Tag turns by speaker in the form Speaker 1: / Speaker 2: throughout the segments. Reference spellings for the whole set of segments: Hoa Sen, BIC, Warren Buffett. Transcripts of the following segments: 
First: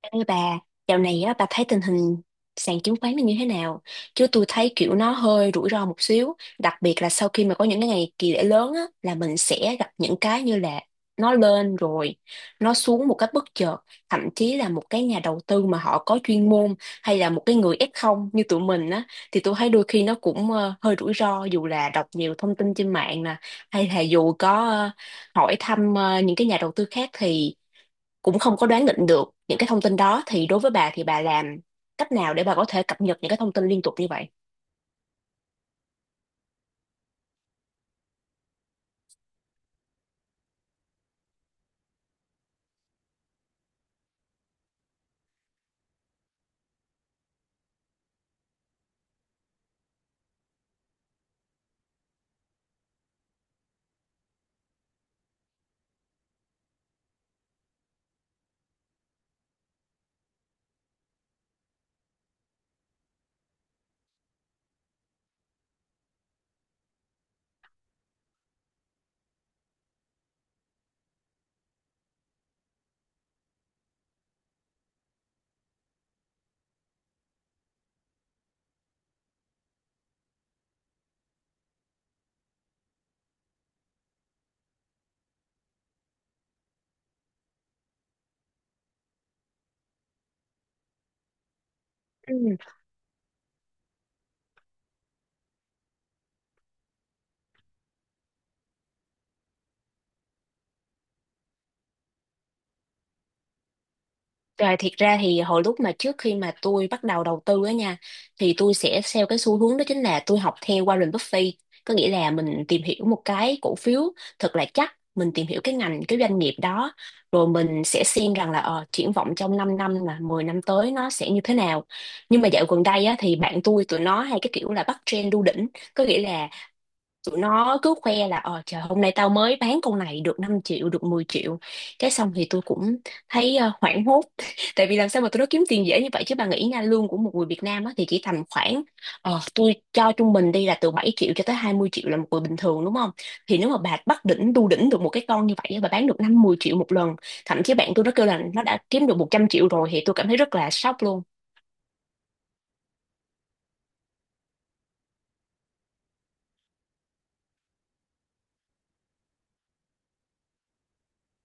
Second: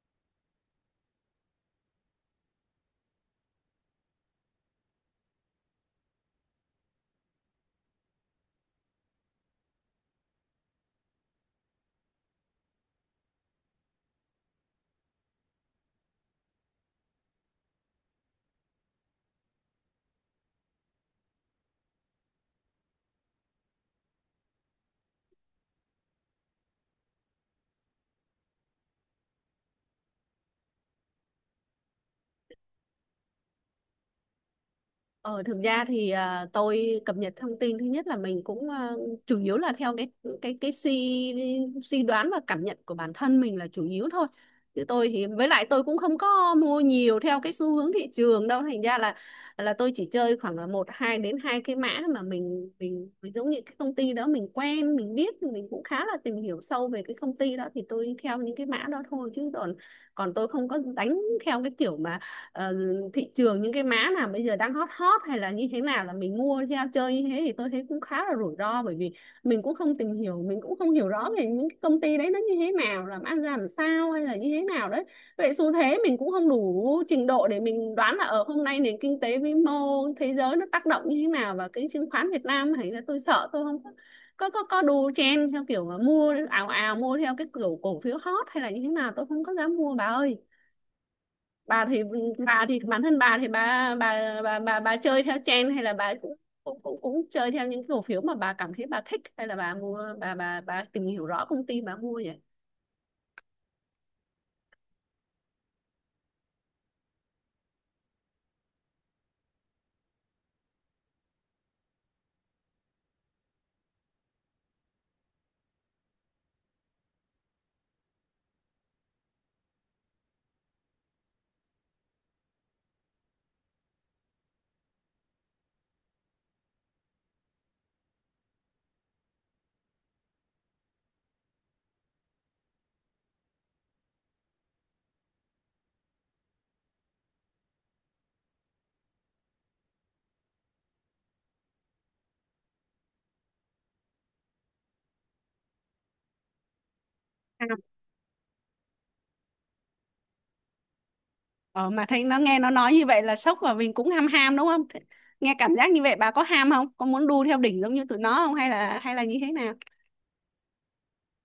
Speaker 1: Ê bà, dạo này á, bà thấy tình hình sàn chứng khoán nó như thế nào? Chứ tôi thấy kiểu nó hơi rủi ro một xíu, đặc biệt là sau khi mà có những cái ngày kỳ lễ lớn á, là mình sẽ gặp những cái như là nó lên rồi, nó xuống một cách bất chợt, thậm chí là một cái nhà đầu tư mà họ có chuyên môn hay là một cái người ép không như tụi mình á, thì tôi thấy đôi khi nó cũng hơi rủi ro dù là đọc nhiều thông tin trên mạng nè, hay là dù có hỏi thăm những cái nhà đầu tư khác thì cũng không có đoán định được những cái thông tin đó. Thì đối với bà thì bà làm cách nào để bà có thể cập nhật những cái thông tin liên tục như vậy?
Speaker 2: Ờ, thực ra thì tôi cập nhật thông tin thứ nhất là mình cũng chủ yếu là theo cái suy suy đoán và cảm nhận của bản thân mình là chủ yếu thôi. Chứ tôi thì với lại tôi cũng không có mua nhiều theo cái xu hướng thị trường đâu. Thành ra là tôi chỉ chơi khoảng là một hai đến hai cái mã mà mình giống như cái công ty đó mình quen mình biết mình cũng khá là tìm hiểu sâu về cái công ty đó thì tôi theo những cái mã đó thôi, chứ còn còn tôi không có đánh theo cái kiểu mà ờ, thị trường những cái mã nào bây giờ đang hot hot hay là như thế nào là mình mua theo chơi như thế thì tôi thấy cũng khá là rủi ro, bởi vì mình cũng không tìm hiểu, mình cũng không hiểu rõ về những cái công ty đấy nó như thế nào, làm ăn ra làm sao hay là như thế nào đấy. Vậy xu thế mình cũng không đủ trình độ để mình đoán là ở hôm nay nền kinh tế vĩ mô thế giới nó tác động như thế nào và cái chứng khoán Việt Nam, hay là tôi sợ tôi không có đu chen theo kiểu mà mua ào ào, mua theo cái kiểu cổ phiếu hot hay là như thế nào tôi không có dám mua bà ơi. Bà thì
Speaker 1: Ừ.
Speaker 2: bà thì bản thân bà thì bà bà chơi theo trend hay là bà cũng cũng cũng cũng chơi theo những cổ phiếu mà bà cảm thấy bà thích, hay là bà mua, bà bà tìm hiểu rõ công ty bà mua vậy?
Speaker 1: Rồi thiệt ra thì hồi lúc mà trước khi mà tôi bắt đầu đầu tư á nha, thì tôi sẽ theo cái xu hướng đó, chính là tôi học theo Warren Buffett, có nghĩa là mình tìm hiểu một cái cổ phiếu thật là chắc, mình tìm hiểu cái ngành, cái doanh nghiệp đó, rồi mình sẽ xem rằng là triển vọng trong 5 năm là 10 năm tới nó sẽ như thế nào. Nhưng mà dạo gần đây á, thì bạn tôi tụi nó hay cái kiểu là bắt trend đu đỉnh, có nghĩa là tụi nó cứ khoe là ờ trời, hôm nay tao mới bán con này được 5 triệu, được 10 triệu. Cái xong thì tôi cũng thấy hoảng hốt tại vì làm sao mà tụi nó kiếm tiền dễ như vậy chứ. Bà nghĩ nha, lương của một người Việt Nam á, thì chỉ tầm khoảng tôi cho trung bình đi là từ 7 triệu cho tới 20 triệu là một người bình thường, đúng không? Thì nếu mà bà bắt đỉnh đu đỉnh được một cái con như vậy á, bà bán được 5 10 triệu một lần, thậm
Speaker 2: À,
Speaker 1: chí bạn tôi nó kêu là nó đã kiếm được 100 triệu rồi, thì tôi cảm thấy rất là sốc luôn.
Speaker 2: Ờ, mà thấy nó, nghe nó nói như vậy là sốc và mình cũng ham ham đúng không? Nghe cảm giác như vậy bà có ham không? Có muốn đu theo đỉnh giống như tụi nó không, hay là như thế nào?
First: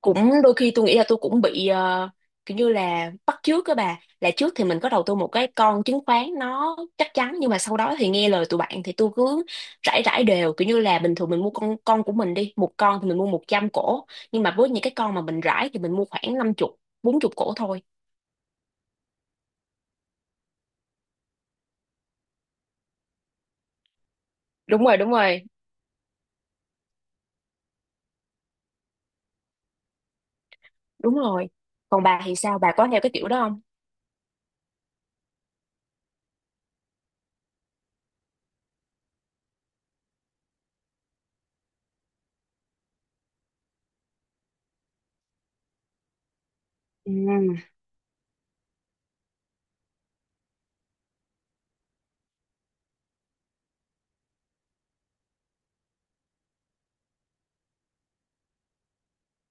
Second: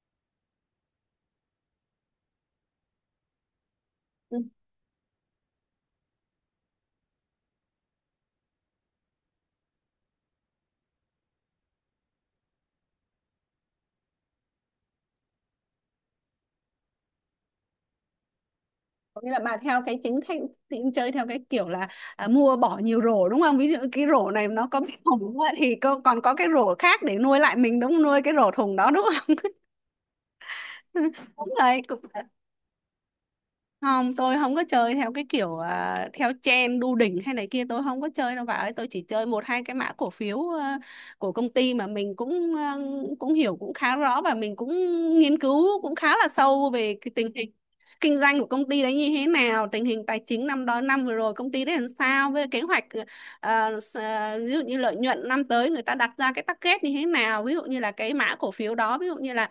Speaker 1: Cũng đôi khi tôi nghĩ là tôi cũng bị kiểu như là bắt chước các bà, là trước thì mình có đầu tư một cái con chứng khoán nó chắc chắn, nhưng mà sau đó thì nghe lời tụi bạn thì tôi cứ rải, rải đều, kiểu như là bình thường mình mua con của mình đi, một con thì mình mua 100 cổ, nhưng mà với những cái con mà mình rải thì mình mua khoảng 50, 40 cổ thôi.
Speaker 2: Có nghĩa là bà theo cái chính khách thì cũng chơi theo cái kiểu là mua bỏ nhiều rổ đúng không? Ví dụ cái rổ này nó có
Speaker 1: Đúng
Speaker 2: bị
Speaker 1: rồi, đúng
Speaker 2: hỏng đúng không
Speaker 1: rồi,
Speaker 2: ạ? Thì cô còn có cái rổ khác để nuôi lại mình đúng không? Nuôi cái rổ thùng đó đúng không?
Speaker 1: đúng rồi.
Speaker 2: Đúng rồi, cũng
Speaker 1: Còn bà thì sao, bà có theo cái kiểu đó không?
Speaker 2: không, tôi không có chơi theo cái kiểu theo trend đu đỉnh hay này kia, tôi không có chơi đâu bà ơi. Tôi chỉ chơi một hai cái mã cổ phiếu của công ty mà mình cũng cũng hiểu cũng khá rõ, và mình cũng nghiên cứu cũng khá là sâu về cái
Speaker 1: Ừ.
Speaker 2: tình hình kinh doanh của công ty đấy như thế nào, tình hình tài chính năm đó, năm vừa rồi công ty đấy làm sao, với kế hoạch ví dụ như lợi nhuận năm tới người ta đặt ra cái target như thế nào, ví dụ như là cái mã cổ phiếu đó, ví dụ như là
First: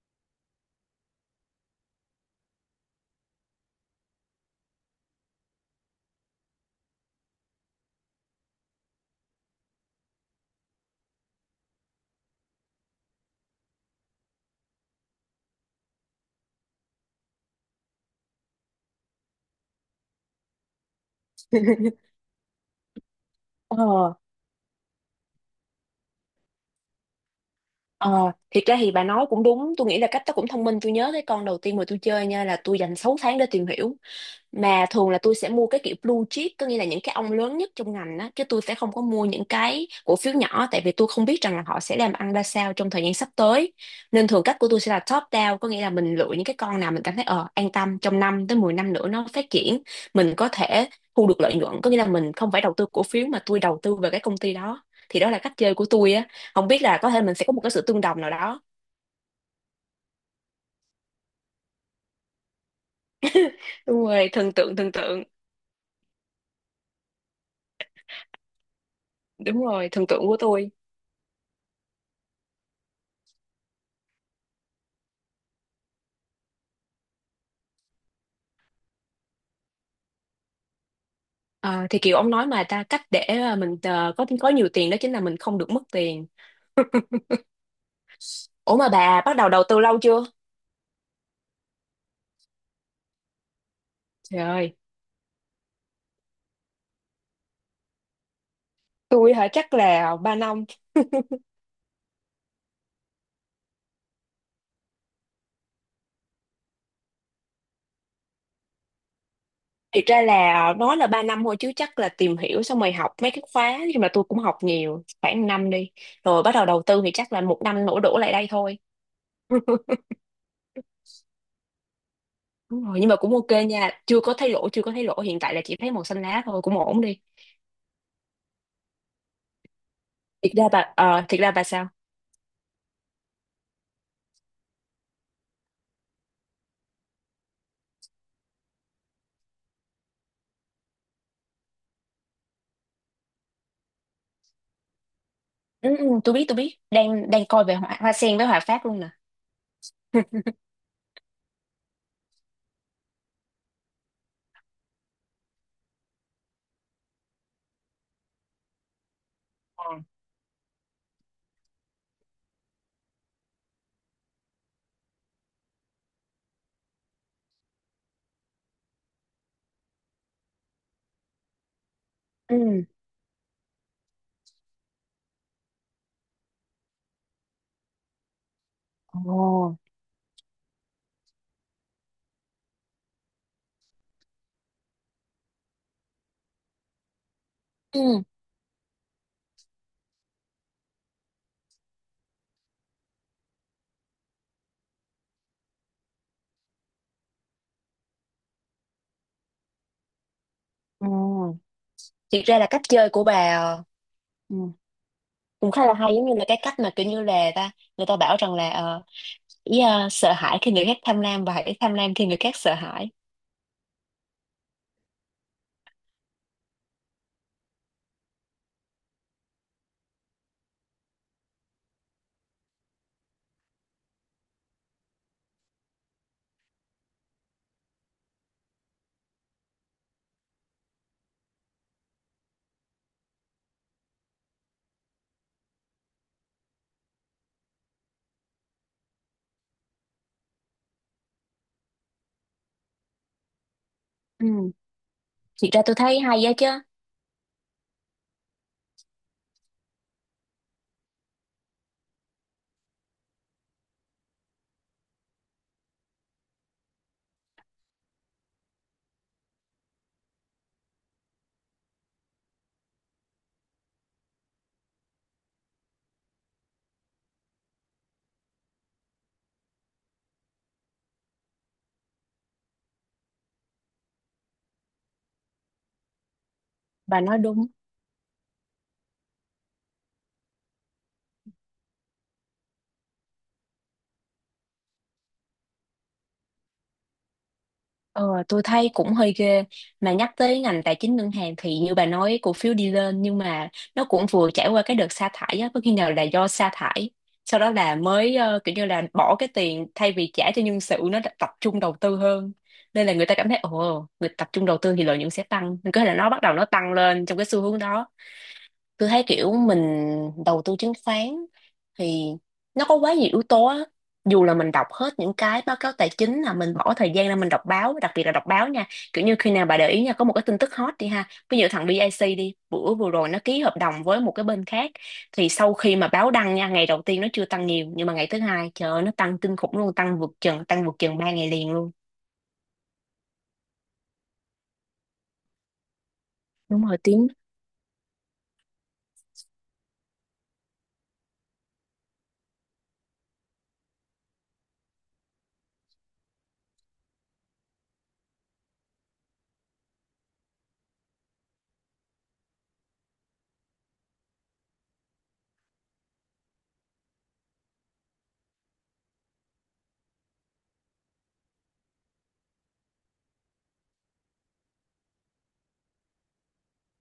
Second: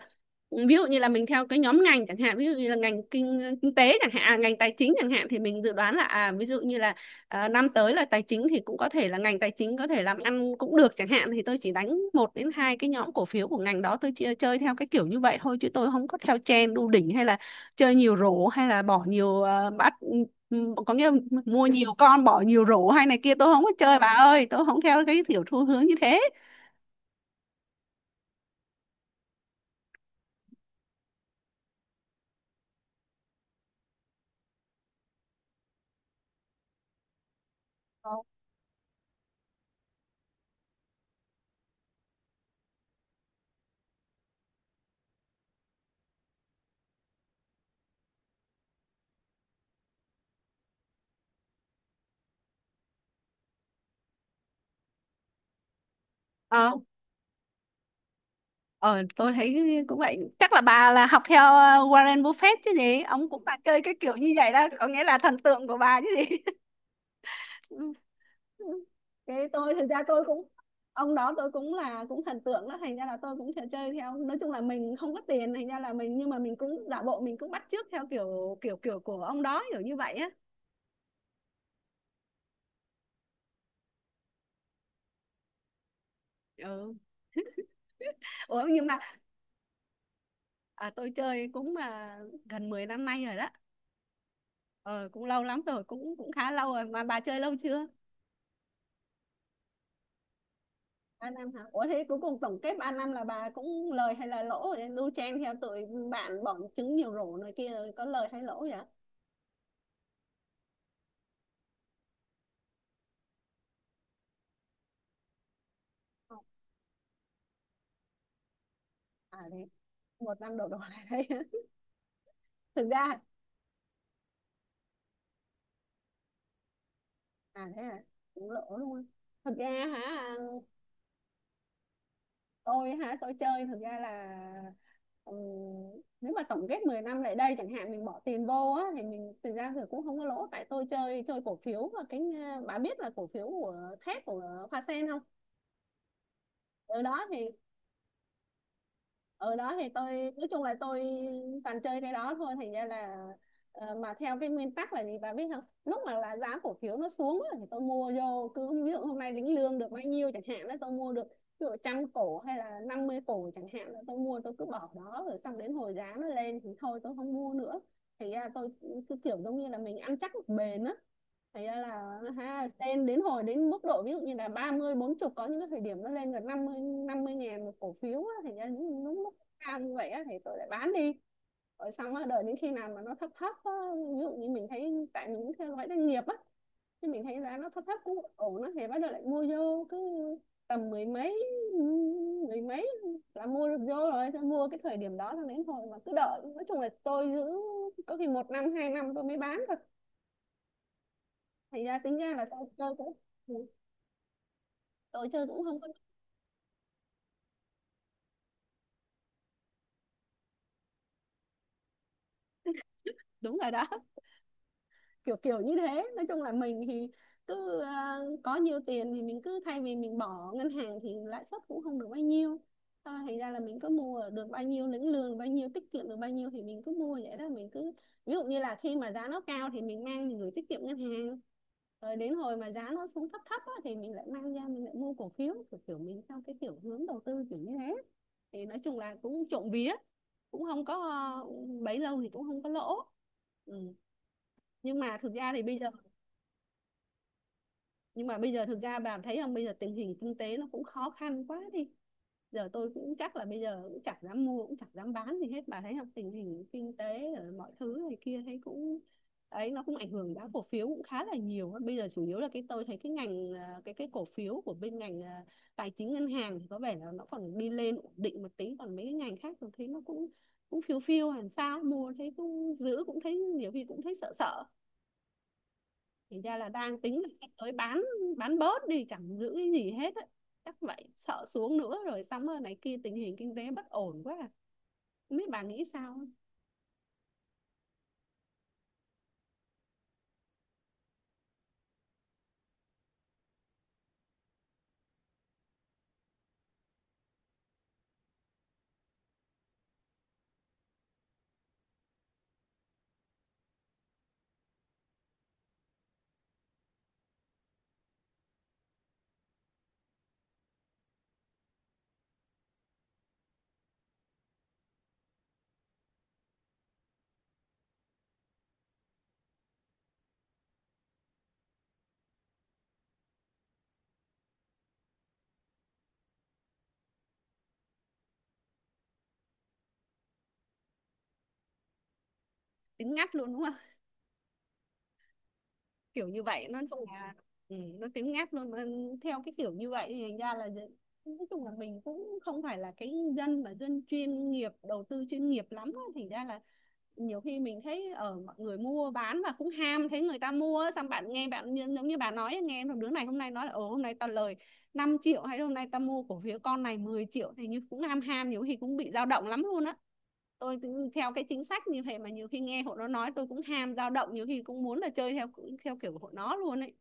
Speaker 2: mình theo cái nhóm ngành chẳng hạn, ví dụ như là ngành kinh kinh tế chẳng hạn, ngành tài chính chẳng hạn, thì mình dự đoán là à ví dụ như là năm tới là tài chính thì cũng có thể là ngành tài chính có thể làm ăn cũng được chẳng hạn, thì tôi chỉ đánh một đến hai cái nhóm cổ phiếu của ngành đó tôi chơi, theo cái kiểu như vậy thôi, chứ tôi không có theo trend đu đỉnh hay là chơi nhiều rổ hay là bỏ nhiều có nghĩa là mua nhiều con bỏ nhiều rổ hay này kia tôi không có chơi bà
Speaker 1: Ờ,
Speaker 2: ơi, tôi không theo cái kiểu xu hướng như thế.
Speaker 1: ờ, thiệt ra thì bà nói cũng đúng. Tôi nghĩ là cách đó cũng thông minh. Tôi nhớ cái con đầu tiên mà tôi chơi nha, là tôi dành 6 tháng để tìm hiểu, mà thường là tôi sẽ mua cái kiểu blue chip, có nghĩa là những cái ông lớn nhất trong ngành á, chứ tôi sẽ không có mua những cái cổ phiếu nhỏ, tại vì tôi không biết rằng là họ sẽ làm ăn ra sao trong thời gian sắp tới. Nên thường cách của tôi sẽ là top down, có nghĩa là mình lựa những cái con nào mình cảm thấy ờ an tâm trong 5 tới 10 năm nữa nó phát triển, mình có thể thu được lợi nhuận, có nghĩa là mình không phải đầu tư cổ phiếu, mà tôi đầu tư về cái công ty đó. Thì đó là cách chơi của tôi á, không
Speaker 2: Ờ,
Speaker 1: biết là có thể mình sẽ có một cái sự tương đồng nào đó.
Speaker 2: Ờ, tôi thấy cũng vậy. Chắc là bà là học theo Warren Buffett chứ gì? Ông cũng là chơi cái
Speaker 1: Đúng
Speaker 2: kiểu
Speaker 1: rồi,
Speaker 2: như vậy
Speaker 1: thần
Speaker 2: đó.
Speaker 1: tượng,
Speaker 2: Có
Speaker 1: thần
Speaker 2: nghĩa là
Speaker 1: tượng.
Speaker 2: thần tượng của bà chứ gì? Ừ, ừ. Thế
Speaker 1: Đúng
Speaker 2: tôi thực
Speaker 1: rồi,
Speaker 2: ra
Speaker 1: thần
Speaker 2: tôi
Speaker 1: tượng của
Speaker 2: cũng
Speaker 1: tôi.
Speaker 2: ông đó, tôi cũng là cũng thần tượng đó, thành ra là tôi cũng thể chơi theo. Nói chung là mình không có tiền, thành ra là mình, nhưng mà mình cũng giả bộ mình cũng bắt chước theo kiểu kiểu kiểu của ông đó kiểu như vậy á.
Speaker 1: Ờ, thì kiểu ông nói mà ta, cách để mình có nhiều tiền đó chính là mình không được mất tiền.
Speaker 2: Ừ. Ủa
Speaker 1: Ủa
Speaker 2: nhưng
Speaker 1: mà
Speaker 2: mà
Speaker 1: bà bắt đầu đầu tư lâu chưa?
Speaker 2: tôi chơi cũng gần 10 năm nay rồi đó.
Speaker 1: Trời ơi,
Speaker 2: Ờ, Cũng lâu lắm rồi, cũng cũng khá lâu rồi, mà bà chơi lâu chưa?
Speaker 1: tôi hả, chắc là 3 năm.
Speaker 2: 3 năm hả? Ủa thế cuối cùng tổng kết 3 năm là bà cũng lời hay là lỗ vậy? Đu chen theo tụi bạn bọn trứng nhiều rổ này kia rồi có lời hay lỗ vậy?
Speaker 1: Thiệt ra là nói là 3 năm thôi chứ chắc là tìm hiểu xong rồi học mấy cái khóa, nhưng mà tôi cũng học nhiều, khoảng 5 đi.
Speaker 2: Không.
Speaker 1: Rồi bắt đầu đầu tư thì chắc là 1 năm nổ đổ lại đây thôi.
Speaker 2: À thế một năm đổ đổ lại đấy.
Speaker 1: Đúng
Speaker 2: Thực
Speaker 1: rồi, nhưng mà
Speaker 2: ra
Speaker 1: cũng ok nha, chưa có thấy lỗ, chưa có thấy lỗ, hiện tại là chỉ thấy màu xanh lá thôi, cũng ổn đi.
Speaker 2: à thế à cũng lỗ luôn. Thực ra hả?
Speaker 1: Thiệt ra bà ờ, thiệt ra bà sao?
Speaker 2: Tôi hả? Tôi chơi thực ra là ừm, nếu mà tổng kết 10 năm lại đây chẳng hạn mình bỏ tiền vô á thì mình, thực ra thì cũng không có lỗ, tại tôi chơi chơi cổ phiếu và cái bà biết là cổ phiếu của thép của Hoa Sen không?
Speaker 1: Ừ, ừ, tôi biết,
Speaker 2: Từ đó
Speaker 1: đang đang
Speaker 2: thì
Speaker 1: coi về hoa, hoa sen với hòa phát luôn nè.
Speaker 2: ở đó thì tôi nói chung là tôi toàn chơi cái đó thôi, thành ra là mà theo cái nguyên tắc là gì bà biết không, lúc mà là giá cổ phiếu nó xuống á, thì tôi mua vô, cứ ví dụ hôm nay lĩnh lương được bao nhiêu chẳng hạn đó tôi mua được ví dụ 100 cổ hay là 50 cổ chẳng hạn là tôi mua. Tôi cứ bỏ đó rồi xong đến hồi giá nó lên thì thôi tôi không mua nữa. Thì ra tôi cứ kiểu giống như là mình ăn chắc bền á. Thì ra là ha,
Speaker 1: Ừ.
Speaker 2: lên đến hồi đến mức độ ví dụ như là 34 40, có những cái thời điểm nó lên gần năm mươi ngàn một cổ phiếu á, thành ra những lúc
Speaker 1: Ồ.
Speaker 2: cao như vậy á, thì tôi lại bán đi, rồi xong á đợi đến khi nào mà nó thấp thấp á, ví dụ như mình thấy tại mình cũng theo dõi doanh nghiệp á, thì mình thấy giá nó thấp thấp
Speaker 1: Ừ.
Speaker 2: cũng ổn á thì bắt đầu lại mua vô. Cứ tầm mười mấy là mua được vô rồi. Thế mua cái thời điểm đó là đến hồi mà cứ đợi, nói chung là tôi giữ có khi một năm 2 năm tôi mới bán thôi,
Speaker 1: Ồ.
Speaker 2: thành ra tính ra
Speaker 1: Thiệt
Speaker 2: là
Speaker 1: ra là cách chơi của bà ừ,
Speaker 2: tôi chơi cũng
Speaker 1: cũng
Speaker 2: không
Speaker 1: khá
Speaker 2: có.
Speaker 1: là hay, giống như là cái cách mà kiểu như là người ta bảo rằng là sợ hãi khi người khác tham lam và hãy tham lam khi người khác sợ hãi.
Speaker 2: Đúng rồi đó, kiểu kiểu như thế. Nói chung là mình thì cứ có nhiều tiền thì mình cứ, thay vì mình bỏ ngân hàng thì lãi suất cũng không được bao nhiêu. Thôi thành ra là mình cứ mua, được bao nhiêu lĩnh lương, bao nhiêu tiết kiệm được bao nhiêu thì mình cứ mua vậy đó. Mình cứ ví dụ như là khi mà giá nó cao thì mình mang mình gửi tiết kiệm ngân hàng, rồi đến hồi mà giá nó xuống thấp thấp á, thì mình lại mang ra mình lại mua cổ phiếu, kiểu kiểu mình theo cái kiểu hướng đầu tư kiểu như thế. Thì nói chung là cũng trộm vía cũng không có, bấy lâu thì cũng không có lỗ. ừ
Speaker 1: Ừ.
Speaker 2: nhưng mà thực ra thì
Speaker 1: Thiệt
Speaker 2: bây
Speaker 1: ra
Speaker 2: giờ,
Speaker 1: tôi thấy hay á chứ.
Speaker 2: nhưng mà bây giờ thực ra bà thấy không, bây giờ tình hình kinh tế nó cũng khó khăn quá đi. Giờ tôi cũng, chắc là bây giờ cũng chẳng dám mua cũng chẳng dám bán gì hết, bà thấy không, tình hình kinh tế rồi mọi thứ này kia thấy cũng ấy, nó cũng ảnh hưởng giá cổ phiếu cũng khá là nhiều. Bây giờ chủ yếu là cái tôi thấy cái ngành cái cổ phiếu của bên ngành tài chính ngân hàng thì có vẻ là nó còn đi lên ổn định một tí, còn mấy cái ngành khác tôi thấy nó cũng cũng phiêu phiêu làm sao mua thấy cũng giữ cũng thấy, nhiều khi cũng thấy sợ sợ. Thì ra là đang
Speaker 1: Bà
Speaker 2: tính là
Speaker 1: nói
Speaker 2: sắp
Speaker 1: đúng.
Speaker 2: tới bán bớt đi chẳng giữ cái gì hết ấy. Chắc vậy, sợ xuống nữa rồi xong rồi này kia, tình hình kinh tế bất ổn quá à. Không biết bà nghĩ sao.
Speaker 1: Ờ, tôi thấy cũng hơi ghê, mà nhắc tới ngành tài chính ngân hàng thì như bà nói cổ phiếu đi lên, nhưng mà nó cũng vừa trải qua cái đợt sa thải á, có khi nào là do sa thải, sau đó là mới kiểu như là bỏ cái tiền thay vì trả cho nhân sự, nó đã tập trung đầu tư hơn, nên là người ta cảm thấy ồ, người tập trung đầu tư thì lợi nhuận sẽ tăng, nên có thể là nó bắt đầu nó tăng lên trong cái xu hướng đó. Tôi thấy kiểu mình đầu tư chứng khoán thì nó có quá nhiều yếu tố á, dù là mình đọc hết những cái báo cáo tài chính, là mình bỏ thời gian ra mình đọc báo, đặc biệt là đọc báo nha. Kiểu như khi nào bà để ý nha, có một cái tin tức hot đi ha, ví dụ thằng BIC đi, bữa vừa rồi nó ký hợp đồng với một cái bên khác, thì sau khi mà báo đăng nha, ngày đầu tiên nó chưa tăng nhiều, nhưng mà ngày thứ hai trời ơi, nó tăng kinh khủng luôn, tăng vượt chừng 3 ngày liền luôn.
Speaker 2: Tính ngắt luôn đúng kiểu như vậy, nó
Speaker 1: Đúng rồi,
Speaker 2: chung
Speaker 1: tiếng.
Speaker 2: là nó tiếng ngáp luôn mà theo cái kiểu như vậy. Thì thành ra là nói chung là mình cũng không phải là cái dân mà dân chuyên nghiệp, đầu tư chuyên nghiệp lắm á. Thành ra là nhiều khi mình thấy ở mọi người mua bán và cũng ham, thấy người ta mua xong bạn, nghe bạn giống như bà nói, nghe thằng đứa này hôm nay nói là ồ hôm nay tao lời 5 triệu, hay hôm nay ta mua cổ phiếu con này 10 triệu, thì như cũng ham ham, nhiều khi cũng bị dao động lắm luôn á. Tôi theo cái chính sách như vậy mà nhiều khi nghe hội nó nói tôi cũng ham dao động, nhiều khi cũng muốn là chơi theo theo kiểu của hội nó luôn ấy.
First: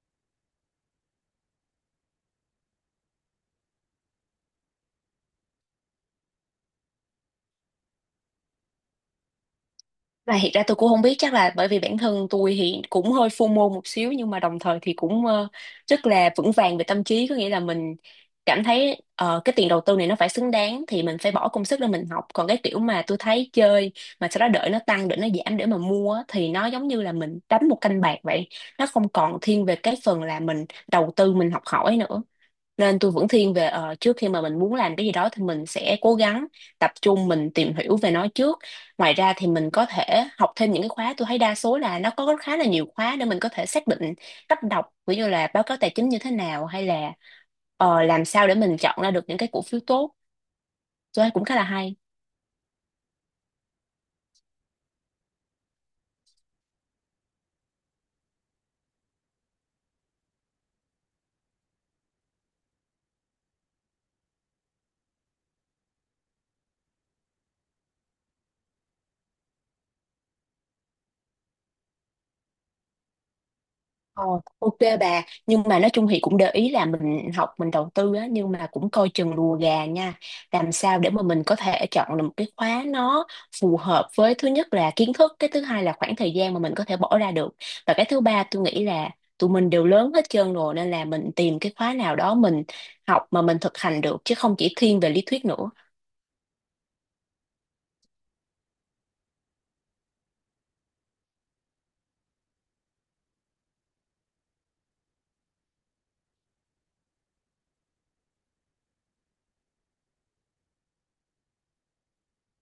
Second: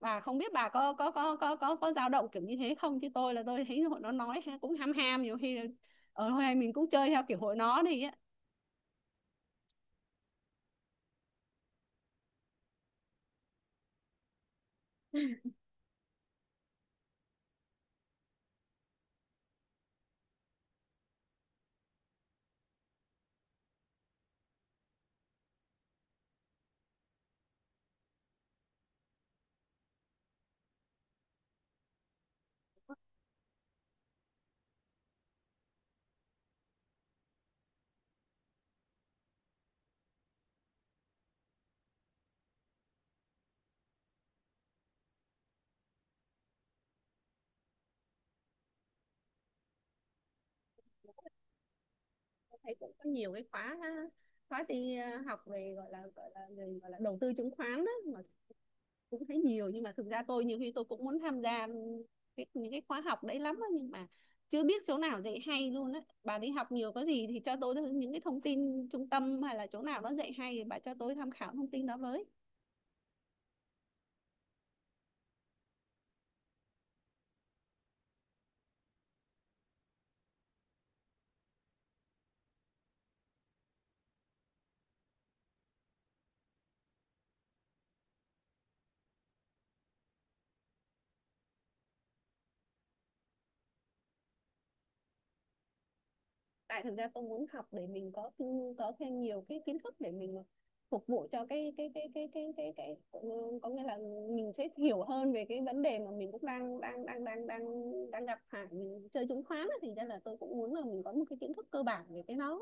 Speaker 2: Và không biết bà có dao động kiểu như thế không, chứ tôi là tôi thấy hội nó nói cũng ham ham, nhiều khi là ở thôi mình cũng chơi theo kiểu hội nó đi á.
Speaker 1: Và hiện ra tôi cũng không biết, chắc là bởi vì bản thân tôi thì cũng hơi FOMO một xíu, nhưng mà đồng thời thì cũng rất là vững vàng về tâm trí, có nghĩa là mình cảm thấy cái tiền đầu tư này nó phải xứng đáng thì mình phải bỏ công sức để mình học. Còn cái kiểu mà tôi thấy chơi mà sau đó đợi nó tăng đợi nó giảm để mà mua á, thì nó giống như là mình đánh một canh bạc vậy, nó không còn thiên về cái phần là mình đầu tư mình học hỏi nữa. Nên tôi vẫn thiên về trước khi mà mình muốn làm cái gì đó thì mình sẽ cố gắng tập trung mình tìm hiểu về nó trước. Ngoài ra thì mình có thể học thêm những cái khóa, tôi thấy đa số là nó có khá là nhiều khóa để mình có thể xác định cách đọc ví dụ là báo cáo tài chính như thế nào, hay là làm sao để mình chọn ra được những cái cổ phiếu tốt, tôi thấy cũng khá là hay.
Speaker 2: Tôi thấy cũng có nhiều cái khóa khóa đi học về gọi là đầu tư chứng khoán đó, mà cũng thấy nhiều. Nhưng mà thực ra tôi nhiều khi tôi cũng muốn tham gia cái, những cái khóa học đấy lắm á, nhưng mà chưa biết chỗ nào dạy hay luôn á. Bà đi học nhiều có gì thì cho tôi những cái thông tin trung tâm hay là chỗ nào nó dạy hay thì bà cho tôi tham khảo thông tin đó với.
Speaker 1: Ờ, ok bà, nhưng mà nói chung thì cũng để ý là mình học mình đầu tư á, nhưng mà cũng coi chừng lùa gà nha. Làm sao để mà mình có thể chọn được một cái khóa nó phù hợp với thứ nhất là kiến thức, cái thứ hai là khoảng thời gian mà mình có thể bỏ ra được, và cái thứ ba tôi nghĩ là tụi mình đều lớn hết trơn rồi, nên là mình tìm cái khóa nào đó mình học mà mình thực hành được, chứ không chỉ thiên về lý thuyết nữa.
Speaker 2: Tại thực ra tôi muốn học để mình có thêm nhiều cái kiến thức để mình phục vụ cho cái, có nghĩa là mình sẽ hiểu hơn về cái vấn đề mà mình cũng đang đang đang đang đang đang gặp phải. Mình chơi chứng khoán thì ra là tôi cũng muốn là mình có một cái kiến thức cơ bản về cái nó.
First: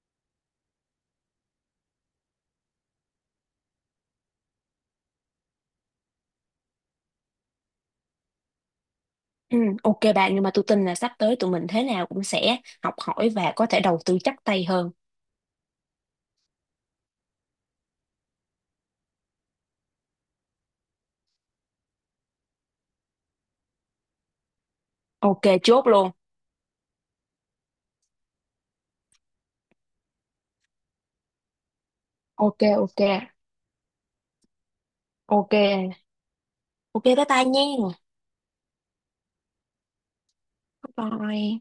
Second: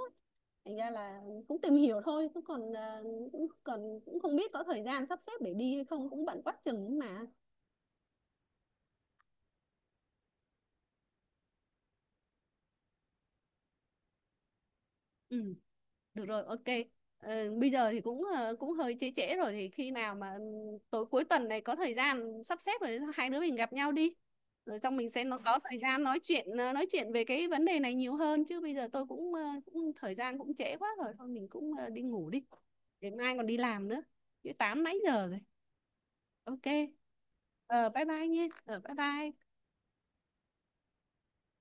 Speaker 2: Thành ra là cũng tìm hiểu thôi, cũng còn cũng không biết có thời gian sắp xếp để đi hay không, cũng bận quá chừng ấy mà.
Speaker 1: Ừ, ok bạn, nhưng mà tôi tin là sắp tới tụi mình thế nào cũng sẽ học hỏi và có thể đầu tư chắc tay hơn.
Speaker 2: Ừ. Được rồi, ok. Bây giờ thì cũng cũng hơi trễ trễ rồi, thì khi nào mà tối cuối tuần này có thời gian sắp xếp rồi hai đứa mình gặp nhau đi. Rồi xong mình sẽ nó
Speaker 1: Ok,
Speaker 2: có thời
Speaker 1: chốt
Speaker 2: gian
Speaker 1: luôn.
Speaker 2: nói chuyện, nói chuyện về cái vấn đề này nhiều hơn, chứ bây giờ tôi cũng, cũng thời gian cũng trễ quá rồi, thôi mình cũng đi ngủ đi.
Speaker 1: Ok. Ok.
Speaker 2: Để mai còn đi làm nữa. Chứ 8 nãy giờ rồi.
Speaker 1: Ok,
Speaker 2: Ok.
Speaker 1: ok bye bye
Speaker 2: Ờ
Speaker 1: nha.
Speaker 2: Bye bye nhé. Ờ Bye bye.
Speaker 1: Bye bye.